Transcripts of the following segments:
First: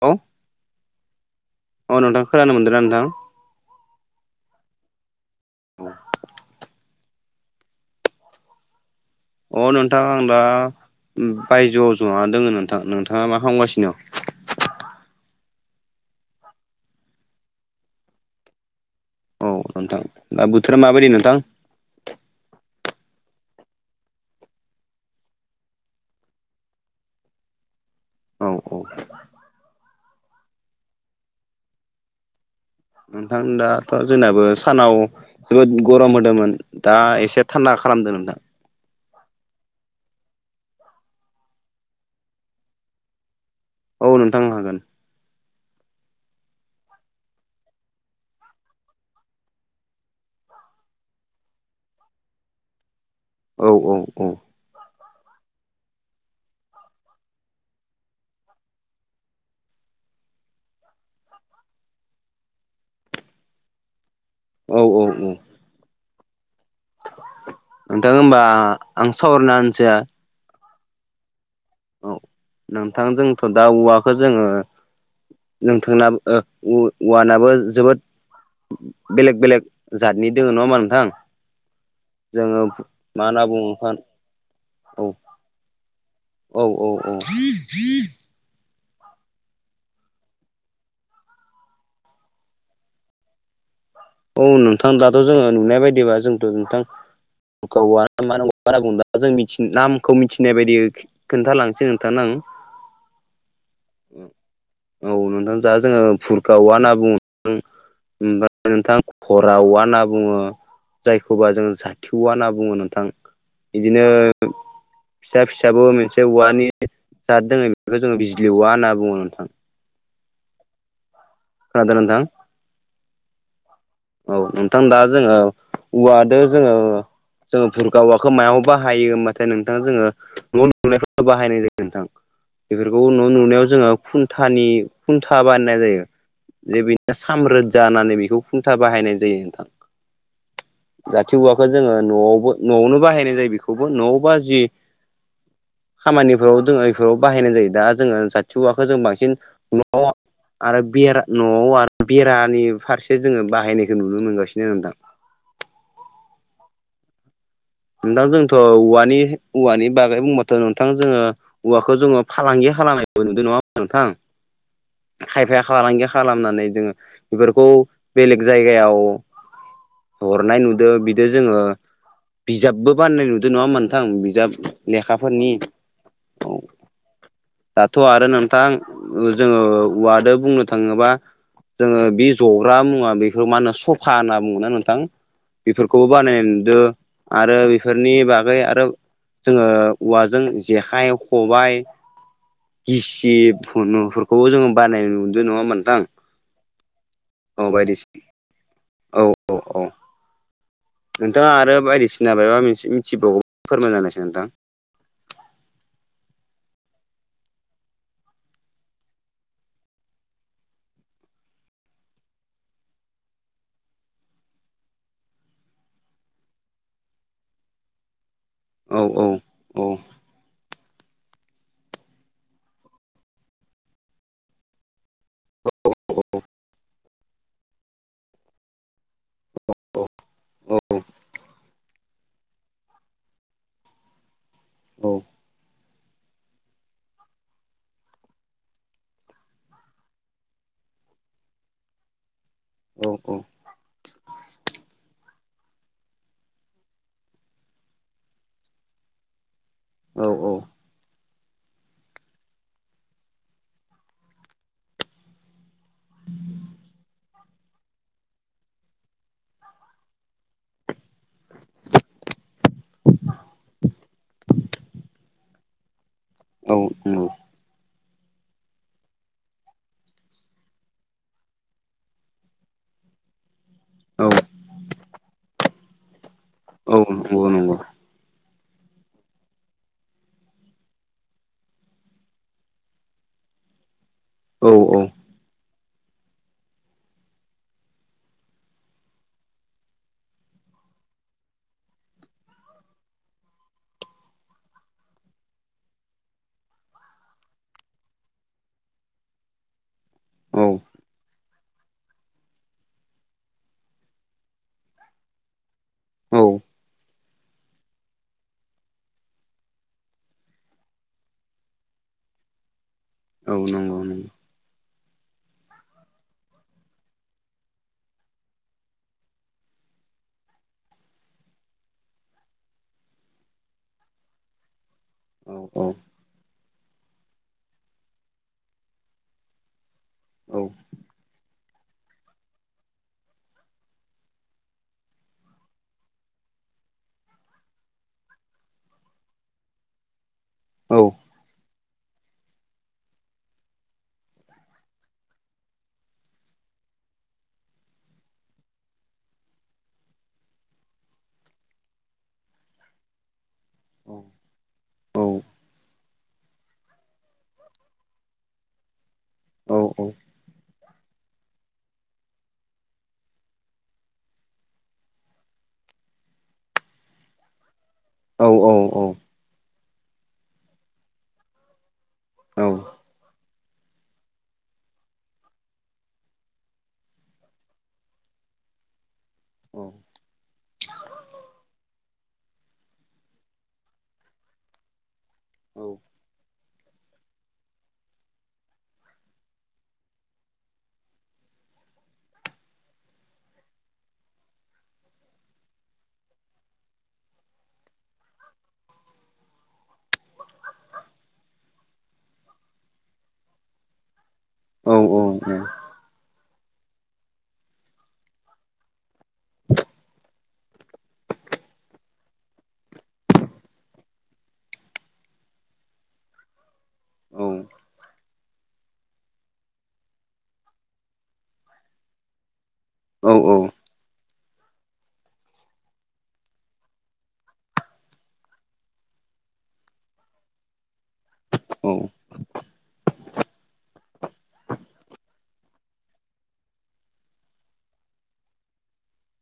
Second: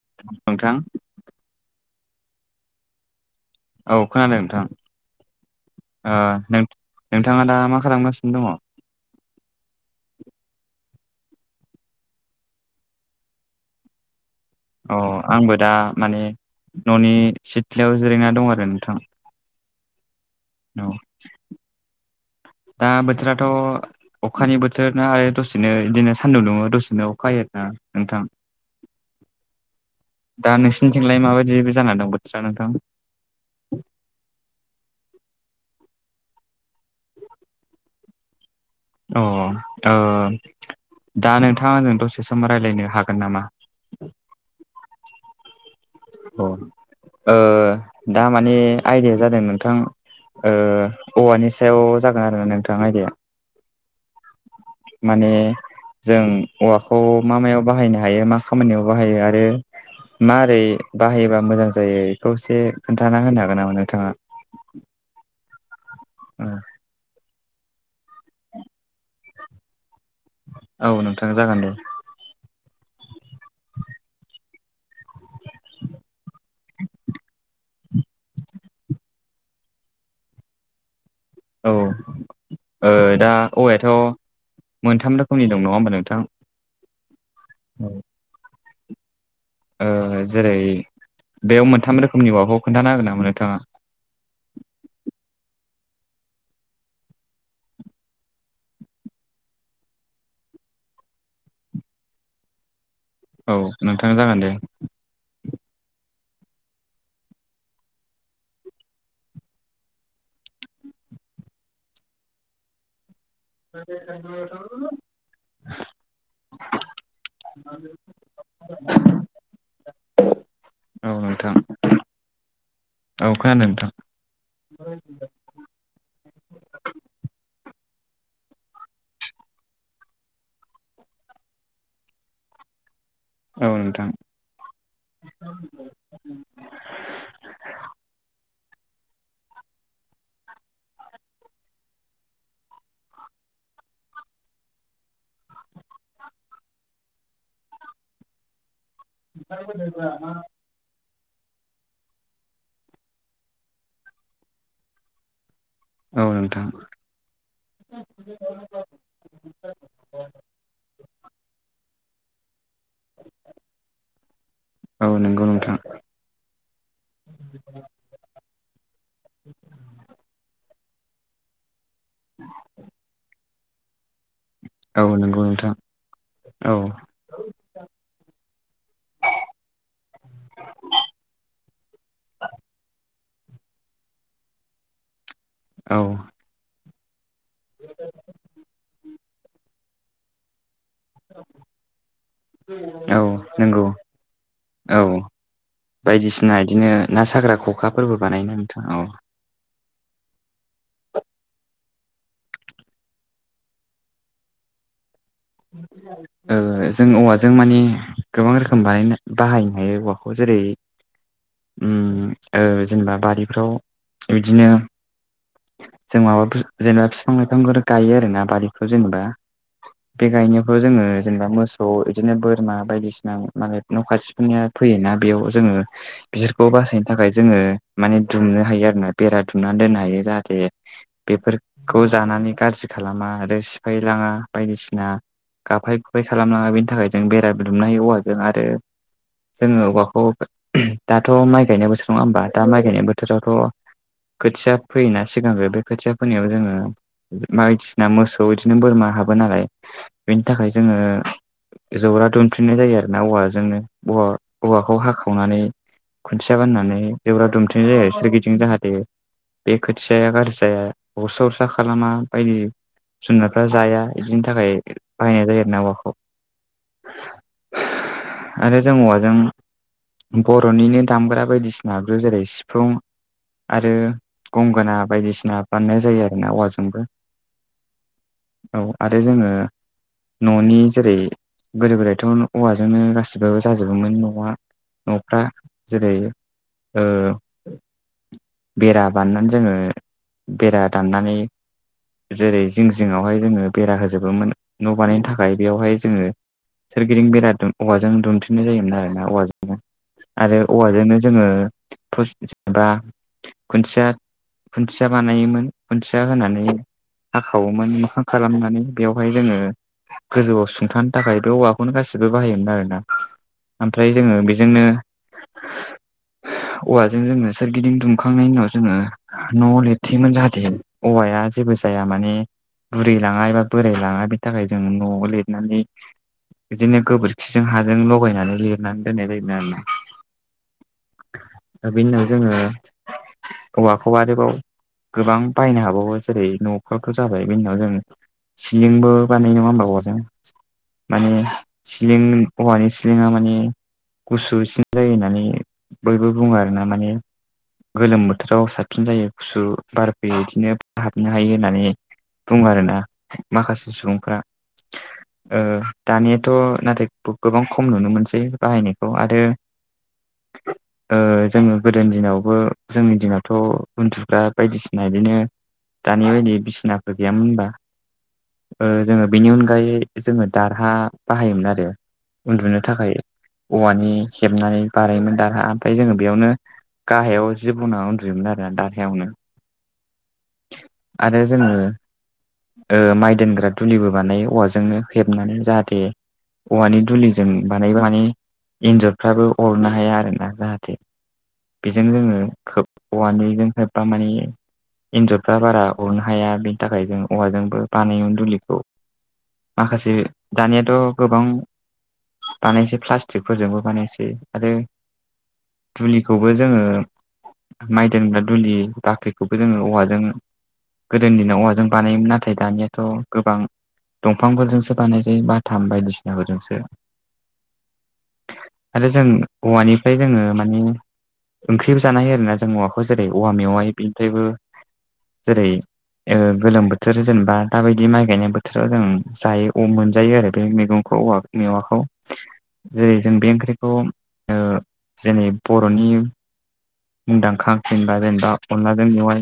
औ नोंथां अ नोंथां खोनानो मोनदोंना नोंथां औ खोनादों नोंथां ओ नों नोंथाङा दा मा खालामगासिनो दङ? अ नोंथां आं दा ओम बायजोआव जना दङो नोंथां । नोंथाङा मा हामगासिनो दोङो? अ आंबो दा माने न'नि सिथ्लायाव जिरायना दं आरो नोंथां। औ नोंथां दा बोथोरा औ माबायदि नोंथां दा बोथोराथ' अखानि बोथोर ना आरो दसेनो, बिदिनो सान्दुं दुङो, दसेनो अखा हायो आरोना नोंथां औ औ दा नोंसोरनिथिंलाय माबायदि जानै दं बोथोरा नोंथां। नोंथां दाथ' जोंनाबो सानाव जोबोद गरम होदोंमोन, दा एसे थान्दा खालामदों नोंथां। अ औ ओ दा नोंथाङा आजों दसे सम रायलायनो हागोन नामा? औ नोंथांनो ओं हागोन। अ ओ दा माने आयदाया जादों नोंथां, ओ औवानि सायाव जागोन आरो नोंथां आयदाया। औ औ औ। माने जों औवाखौ मा मायाव बाहायनो हायो? मा खामानियाव बाहायो आरो मारै बाहायोबा मोजां जायो बेखौ एसे खोन्थाना होनो हागोन नामा नोंथाङा? औ औ औ [unintelligible] नोंथां होनबा आं सावरायना होनोसै औ नोंथां जागोन दे औ नोंथां जोंथ' दा औवाखौ जोङो नोंथांना ओ उ औवानाबो जोबोद बेलेग बेलेग जतनि दोङो नङा होमबा नोंथां। औ जोङो ओ मा दा होनना बुङो औवायाथ' नोंथां औ मोनथाम रोखोमनि दं नङा होमबा नोंथां। औ -औ -औ [unintelligible] ओ जेरै बेयाव मोनथाम रोखोमनि औवाखौ खोनथानो हागोन नामा नोंथाङा? औ नोंथां दाथ' जोङो नुनाय बायदिबा जोंथ' नोंथां। [unintelligible] नामखौ मिथिनाय बायदि खोन्थालांसै नोंथांनो आं। औ नोंथां जागोन दे। औ नोंथां दा जोङो बुरखा औवा होनना बुङो। नोंथां खरा वा होनना बुङो, जायखौबा जों जाथिवा होनना बुङो नोंथां। बिदिनो [unintelligible] फिसा फिसाबो मोनसे औवानि जाद दोङो बेखौ जोङो बिजिलि औवा होनना बुङो नोंथां‌। औ नोंथां। खोनादों नोंथां? औ खोनादों नोंथां। औ नोंथां दा जोङो औवाजों जोङो। जोङो बुरखा औवाखौ मायाव बाहायो होमबाथाय नोंथाङा जोङो। न' लुनायफोराव बाहायनाय जायो नोंथां। बेफोरखौ न' लुनायाव औ जोङो नोंथां खुन्थानि खुन्था बानायनाय जायो। जे बेनो साम्रोद जानानै बेखौ खुन्था बाहायनाय जायो नोंथां। जाथि औवाखौ जोङो न'आवबो न'आवनो बाहायनाय जायो बेखौबो न'आवबा जि खामानिफोराव जोङो बेफोराव बाहायनाय जायो। दा जोङो साथि औवाखौ जों बांसिन [unintelligible] न' आरो बेरा न'आव आरो बेरानि फारसे जोङो बाहायनायखौ नुनो मोनगासिनो नोंथां। औ नोंथां नोंथां जोंथ' औवानि औवानि बागै बुंबाथ' नोंथां जोङो औवाखौ जोङो फालांगि खालामनाय नुदों नङा होनबा नोंथां औ नंगौ खायफाया नोंथां खालारानो गैया। खालामनानै जोङो बेफोरखौ बेलेग जायगायाव हरनाय नुदों बिदिनो जोङो। बिजाबबो बाननाय नुदों नङा नोंथां बिजाब औ नंगौ लेखाफोरनि नोंथां औ। दाथ' आरो नोंथां जोङो औवाजों बुंनो थाङोबा। जोङो बे जग्रा मुवा बेखौ मा होनो सफा होनना बुङोना नोंथां । औ बेफोरखौबो बानायनाय नुदों आरो बेफोरनि बागै आरो जोङो औवाजों जेखाइ खबाय औ गिसिब नंगौ फनुफोरखौबो जोङो औ बानायनो नुदों नङा होनबा नोंथां। बायदिसिना इदिनो ना साग्रा औ बायदिसिना खखाफोरबो बानायो नोंथाङा औ। नोंथाङा आरो बायदि सिना माबा मोनसे मिथि बावगौ, फोरमान जानायसै नोंथां? [inaudible] जों औवाजों माने गोबां रोखोम बानायनो बाहायनो हायो औवाखौ जेरै ओम ओ जेनेबा बारिफ्राव बिदिनो जों माबाफोर जेनेबा फिफां लाइफांफोर गायो आरोना बारि औ औ औ। बे गायनायफ्राव जोङो जेनेबा मोसौ बिदिनो बोरमा बायदिसिना माने न' खाथिफोरनिया फैयोना? बेयाव जोङो। बिसोरखौ बासायनो थाखाय जोङो माने दुमनो हायो आरोना बेरा दुमनानै दोननो हायो जाहाथे बेफोरखौ जानानै गाज्रि खालामा आरो सिफायलाङा औ बायदिसिना गाफाय गुाय खालामलाङा बेनि थाखाय जों बेरा बिदुमनो हायो औवाजों आरो जोङो औवाखौ दाथ' माइ गायनाय बोथोर नङा होमबा? दा माइ औ गायनाय औ बोथोरावथ' खोथिया फैयोना सिगांग्रो बे खोथिया फोनायाव जोङो बायदिसिना मोसौ बिदिनो बोरमा हाबो नालाय। बेनि थाखाय जोङो जौरा दुनफिननाय जायो आरो ना औवाजोंनो औवाखौ हाखावनानै खुन्थिया बानायनानै जेराव दुमथेनाय जायो सोरगिदिं जाहाथे बे खोथियाया गाज्रि जाया अरसा अरसा खालामा बायदि जुनारफ्रा जाया बिदिनि थाखाय बाहायनाय जायो आरो ना औवाखौ आरो जों औवाजों बर'निनो दामग्रा बायदिसिनाबो जेरै सिफुं आरो गंगोना बायदिसिना बाननाय जायो आरोना औवाजों। औ नंगौ नंगौ। औ आरो जोङो न'नि जेरै गोदो गोदायथ' औवाजोंनो गासिबो जाजोबोमोन न'आ औ औ। न'फ्रा जेरै ओ बेरा बानायनानै जोङो बेरा दाननानै जेरै जिं जिंआवहाय जोङो बेरा होजोबोमोन न' बानायनो थाखाय बेयावहाय जोङो सोरगिदिं बेरा औवाजों दुमथेनाय जायोमोन आरो ना औवाजोंनो आरो औ औवाजोंनो जोङो जेनेबा खुन्थिया -खुन्थिया बानायोमोन खुन्थिया औ होनानै हाखावोमोन मोखां खालामनानै बेवहाय जोङो गोजौआव सुंथानो थाखाय बे औवाखौनो गासिबो बाहायोमोन आरो ना। नंगौ ओमफ्राय नंगौ जोङो बेजोंनो [inaudible] औवाजों जोङो सोरगिदिं दुमखांनायनि उनाव जोङो न'आव लिरथैयोमोन जाहाथे औवाया जेबो जाया माने बुरै लाङा एबा बोराय लाङा बेनि थाखाय जों न'आव औ लिरनानै बिदिनो गोबोरखिजों हाजों लगायनानै लिरनानै दोननाय जायोमोन आरोना। औ। दा बेनि उनाव जोङो औवाखौ आरोबाव गोबां बाहायनो हाबावो जेरै न'थ' जाबाय। बिनि उनाव जों सिलिंबो बानायो नङा होमबावो जों औ माने सिलिं औवानि सिलिंआ मानि गुसुसिन जायो होननानै बयबो बुङो आरो ना माने गोलोम बोथोराव साबसिन जायो गुसु बार फैयो बिदिनो हाबनो हायो होननानै। बुङो आरोना माखासे सुबुंफ्रा। औ ओ दानियाथ' नाथाय गोबां खम नुनो मोनसै बाहायनायखौ आरो औ औ। ओ जोङो गोदोनि दिनावबो जोंनि दिनावथ' उन्दुग्रा बायदिसिना बिदिनो दानि बायदि बिसिनाफोर गैयामोन होनबा औ जोङो बेनि अनगायै जोङो दारहा बाहायोमोन आरो। उन्दुनो औ थाखाय औवानि हेबनानै बानायोमोन दारहा। ओमफ्राय जोङो बेयावनो गाहायाव जि ब'ना उन्दुयोमोन आरो दाहायावनो औ आरो जोङो ओ माइ दोनग्रा दुलिबो बानायो औवाजोंनो हेबनानै जाहाथे औवानि दुलिजों बानायबा माने एन्जरफ्राबो अरनो हाया आरोना । जाहाथे बेजों जोङो खोब औवानिजों हेबबा माने एन्जरफ्रा बारा अरनो हाया बेनि थाखाय जों औवाजोंबो बानायोमोन दुलिखौ माखासे दानियाथ' गोबां बानायनोसै प्लास्टिकफोरजोंबो बानायसै आरो औ औ औ दुलिखौबो जोङो माइ दोनग्रा दुलि बाख्रिखौबो जोङो औवाजों गोदोनि दिनाव औवा जों बानायोमोन नाथाय दानियाथ' गोबां दंफांफोरजोंसो बानाय जायो बाथाम बायदिसिनाफोरजोंसो। आरो जों औवानिफ्राय जोङो माने ओंख्रिबो जानाय हायो आरोना जों [unintelligible] जेरै औवा मेवाय बेनिफ्रायबो जेरै ओ गोलोम बोथोर जेनेबा दाबायदि माइ गायनाय बोथोराव जों जायो मोनजायो आरो बे मैगंखौ औवा मेवाखौ जेरै जों बे ओंख्रिखौ जेरै बर'नि मुंदांखा फेनबा जेनेबा अनलाजों मेवाय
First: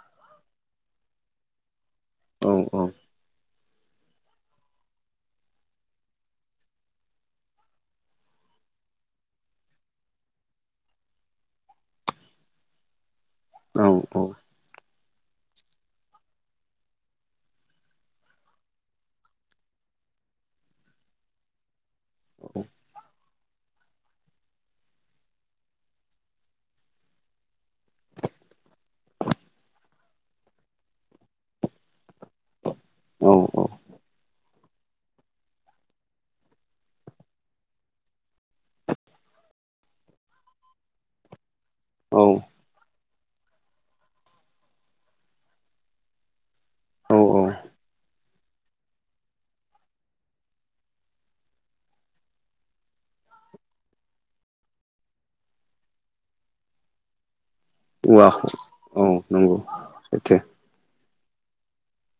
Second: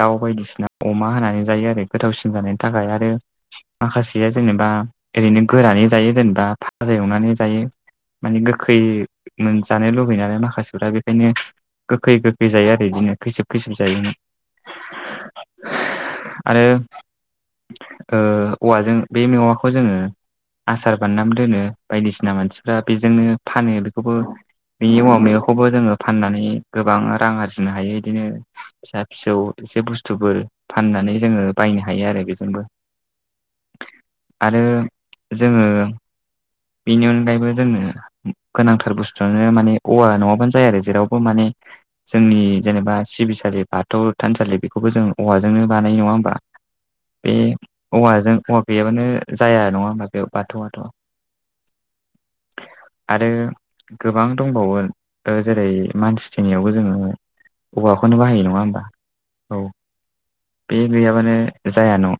दाउ बायदिसिना अमा होनानै जायो आरो गोथावसिन जानायनि थाखाय आरो माखासेया जेनेबा ओरैनो गोरानै जायो जेनेबा भाजा एवनानै जायो। माने गोखै मोनजानो लुबैयो नालाय माखासेफ्रा बेखायनो गोखै गोखै जायो आरो बिदिनो खैसोब खैसोब जायो आरो औवाजों बे मेवाखौ जोङो आसार बानायनाबो दोनो बायदिसिना मानसिफ्रा बेजोंनो फानो बेखौबो बिनि औवा मेवाखौबो जोङो फाननानै गोबां रां आरजिनो हायो इदिनो फिसा फिसौ एसे बुस्थुफोर फाननानै जोङो बायनो हायो आरो बेजोंबो औ औ आरो जोङो बेनि अनगायैबो जोङो गोनांथार बुस्थुआनो माने औवा नङाबानो जाया आरो जेरावबो माने औ जोंनि जेनेबा सिबिसालि बाथौ थानसालि बेखौबो जों औवाजोंनो बानाय नङा होमबा? औ बे औवाजों औवा गैयाबानो जाया नङा होमा बे बाथौवाथ'। आरो गोबां दंबावो जेरै मानसि थैनायावबो जोङो औवाखौनो बाहायो औवाखौ नङा होमबा? औ नंगौ औ। [unintelligible] बे गैयाबानो जाया न'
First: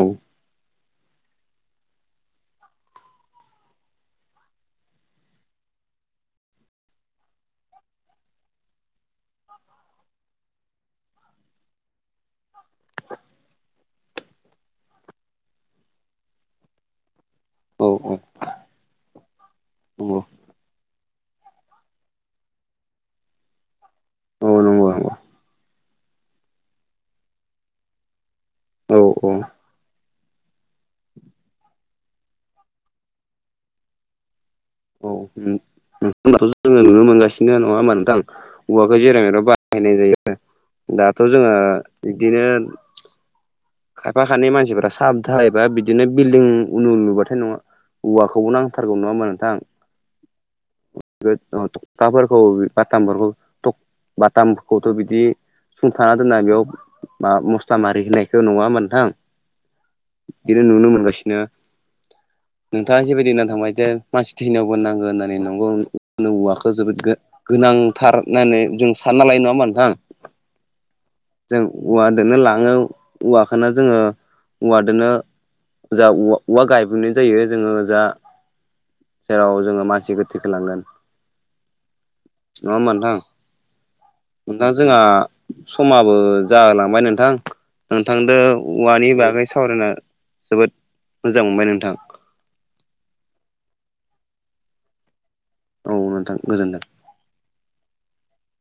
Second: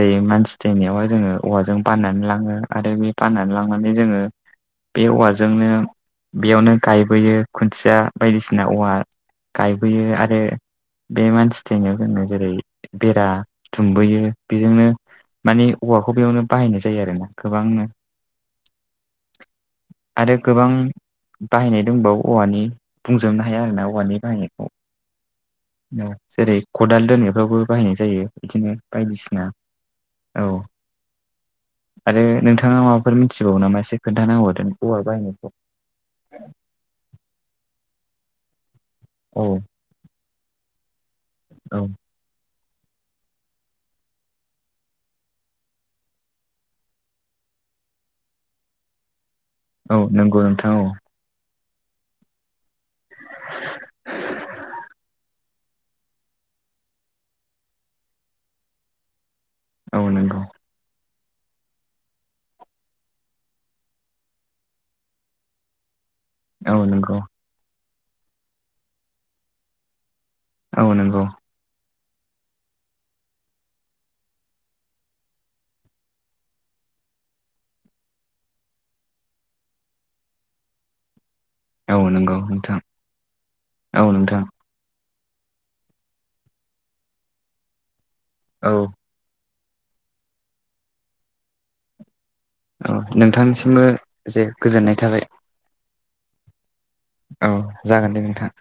औ मानसि थै नायावहाय जोङो औवाजों बाननानै लाङो आरो बे बाननानै लांनानै जोङो बे औवाजोंनो बेयावनो गायबोयो खुन्थिया बायदिसिना औवा गायबोयो आरो बे मानसि थैनाय [unintelligible] जेरै बेरा दुमबोयो बिजोंनो मानि औवाखौ बेयावनो बाहायनाय जायो आरो ना। गोबांनो औ औ नंगौ आरो गोबां बाहायनाय दंबावो औवानि बुंजोबनो हाया आरो ना औवानि औ बाहायनायखौ। नंगौ नंगौ जेरै खदाल दोननायफ्रावबो बाहायनाय जायो बिदिनो औ बायदिसिना औ आरो नोंथाङा माबाफोर मिथिबावो नामा एसे खोन्थाना होबावदो। औ नोंथांनाथ' जोङो नुनो मोनगासिनो नङा होमा नोंथां औवाखौ जेराव मेराव औ बा हायनाय जायो दाथ' जोङो औ बिदिनो खायफा खानै मानसिफोरा साब धालाय बिदिनो बिल्डिं उनु लुबाथाय नवा औवाखौ नांथारगौ नङा होमबा नोंथां? औ नंगौ नोंथां औ। थखथा फोरखौ बाथामफोरखौ बाथामखौथ' बिदि सुंथाना दोनना बेयावा मस्ला मारि होनायखौ नुवा होमबा नोंथां? औ नंगौ बिदिनो नुनो मोनगासिनो नोंथाङा जेबायदि होननानै थांबाय जे मानसि थैनायावबो नांगौ होननानै नंगौ मा होनो औवाखौ औ जोबोद नंगौ गोनांथार होननानै जों सानना लायो नङा होमबा नोंथां? औ नंगौ जों औवादोनो लाङो औवाखोनो जोङो औवादोनो जा उवा उवा गायबोनाय जायो जोङो जा जेराव जोङो मानसि गोथैखो लांगोन औ नंगौ नङा होमबा नोंथां औ नोंथां ओं दा जोंहा समाबो जाहोलांबाय नोंथां नोंथांजों औ औवानि बागै सावरायना जोबोद मोजां मोनबाय नोंथां। औ नोंथांनिसिमबो जे गोजोननाय थाबाय। औ नोंथां गोजोन्थों। औ जागोन दे नोंथां।